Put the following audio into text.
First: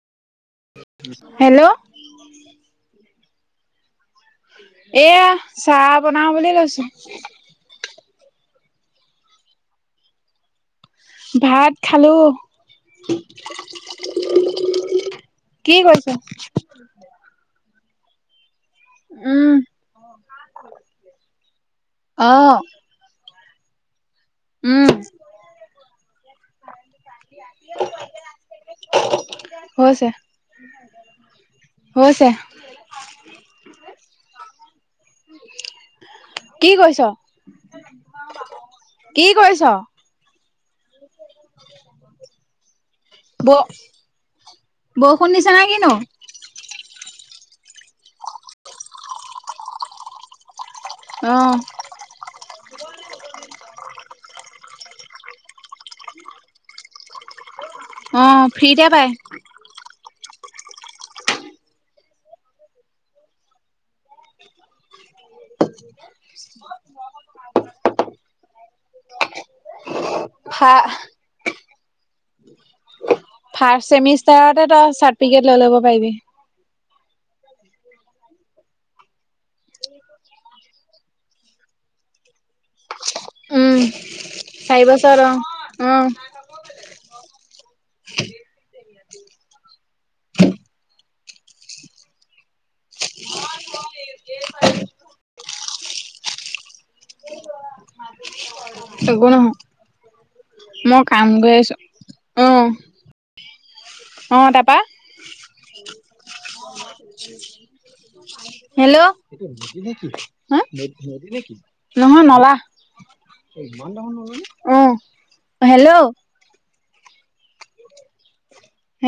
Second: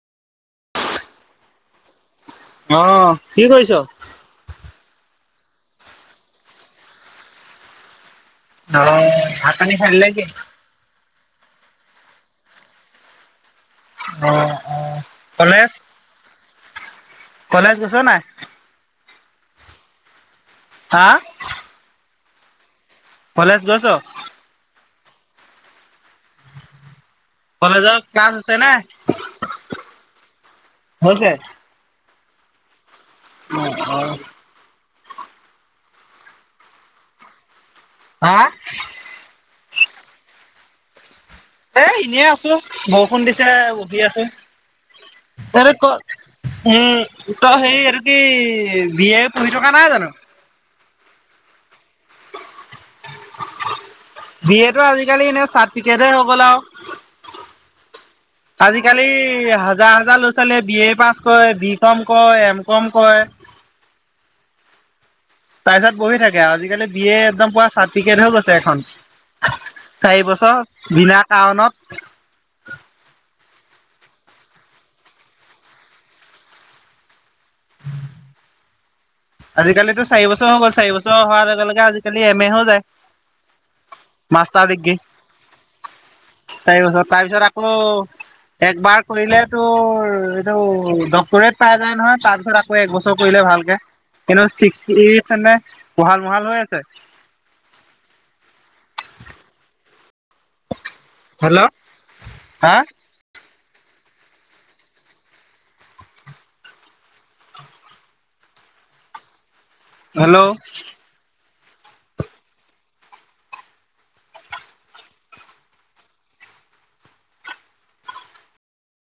Hello. অ', কি কৰিছ? এয়া চাহ বনাও বুলি লৈছো। অ', ভাত পানী খালি নে কি? ভাত খালো। অ', অ', কলেজ? [unintelligible] কলেজ গৈছ নে নাই? উম। হা? অ'। কলেজ গৈছ? উম। [inaudible] কলেজৰ ক্লাছ হৈছে নে? হৈছে হৈছে? হৈছে। অ', অ'। কি কৰিছ? হা? কি কৰিছ? [inaudible] এ এনেৱে আছো, বৰষুণ দিছে ব বহি আছো বৰষুণ দিছে নে কিনো [unintelligible] উম, তই হেৰি এইটো কি বি এ পঢ়ি থকা নাই জানো? অ'। বি এ টো আজিকালি এনে চাৰ্টফিকেট হে হৈ গ'ল আৰু। অ ফ্ৰীতে আজিকালি পাই হাজাৰ হাজাৰ ল'ৰা ছোৱালীয়ে বি এ পাছ কৰে, বি কম কৰে, এম কম কৰে। তাৰ পিছত বহি থাকে, আজিকালি বি এ একদম পোৰা চাৰ্টফিকেট হৈ গৈছে এখন। চাৰি ফা বছৰ বিনা কাৰণত ফাৰ্ষ্ট চেমিষ্টাৰতে তই চাৰ্টফিকেট লৈ ল'ব পাৰিবি। [inaudible] আজিকালিতো চাৰি বছৰ হৈ গ'ল, চাৰিবছৰ হোৱাৰ লগে লগে আজিকালি এম এ হৈ যায়। উম মাষ্টাৰ চাৰি ডিগ্ৰী বছৰত অ অ চাৰি বছৰ, তাৰপিছত আকৌ একবাৰ কৰিলেতো এইটো ডক্টৰেট পাই যায় নহয়, তাৰপিছত আকৌ একবছৰ কৰিলে ভালকে, কিন্তু ছিক্সে [unintelligible] মহাল মহাল হৈ আছে। চাগো [unintelligible] নহয় মই কাম গৈ হেল্ল' আছো। আহ হা অ' তাৰপৰা? হেল্ল'? হেল্ল' নহয় নলা। অ' হেল্ল'?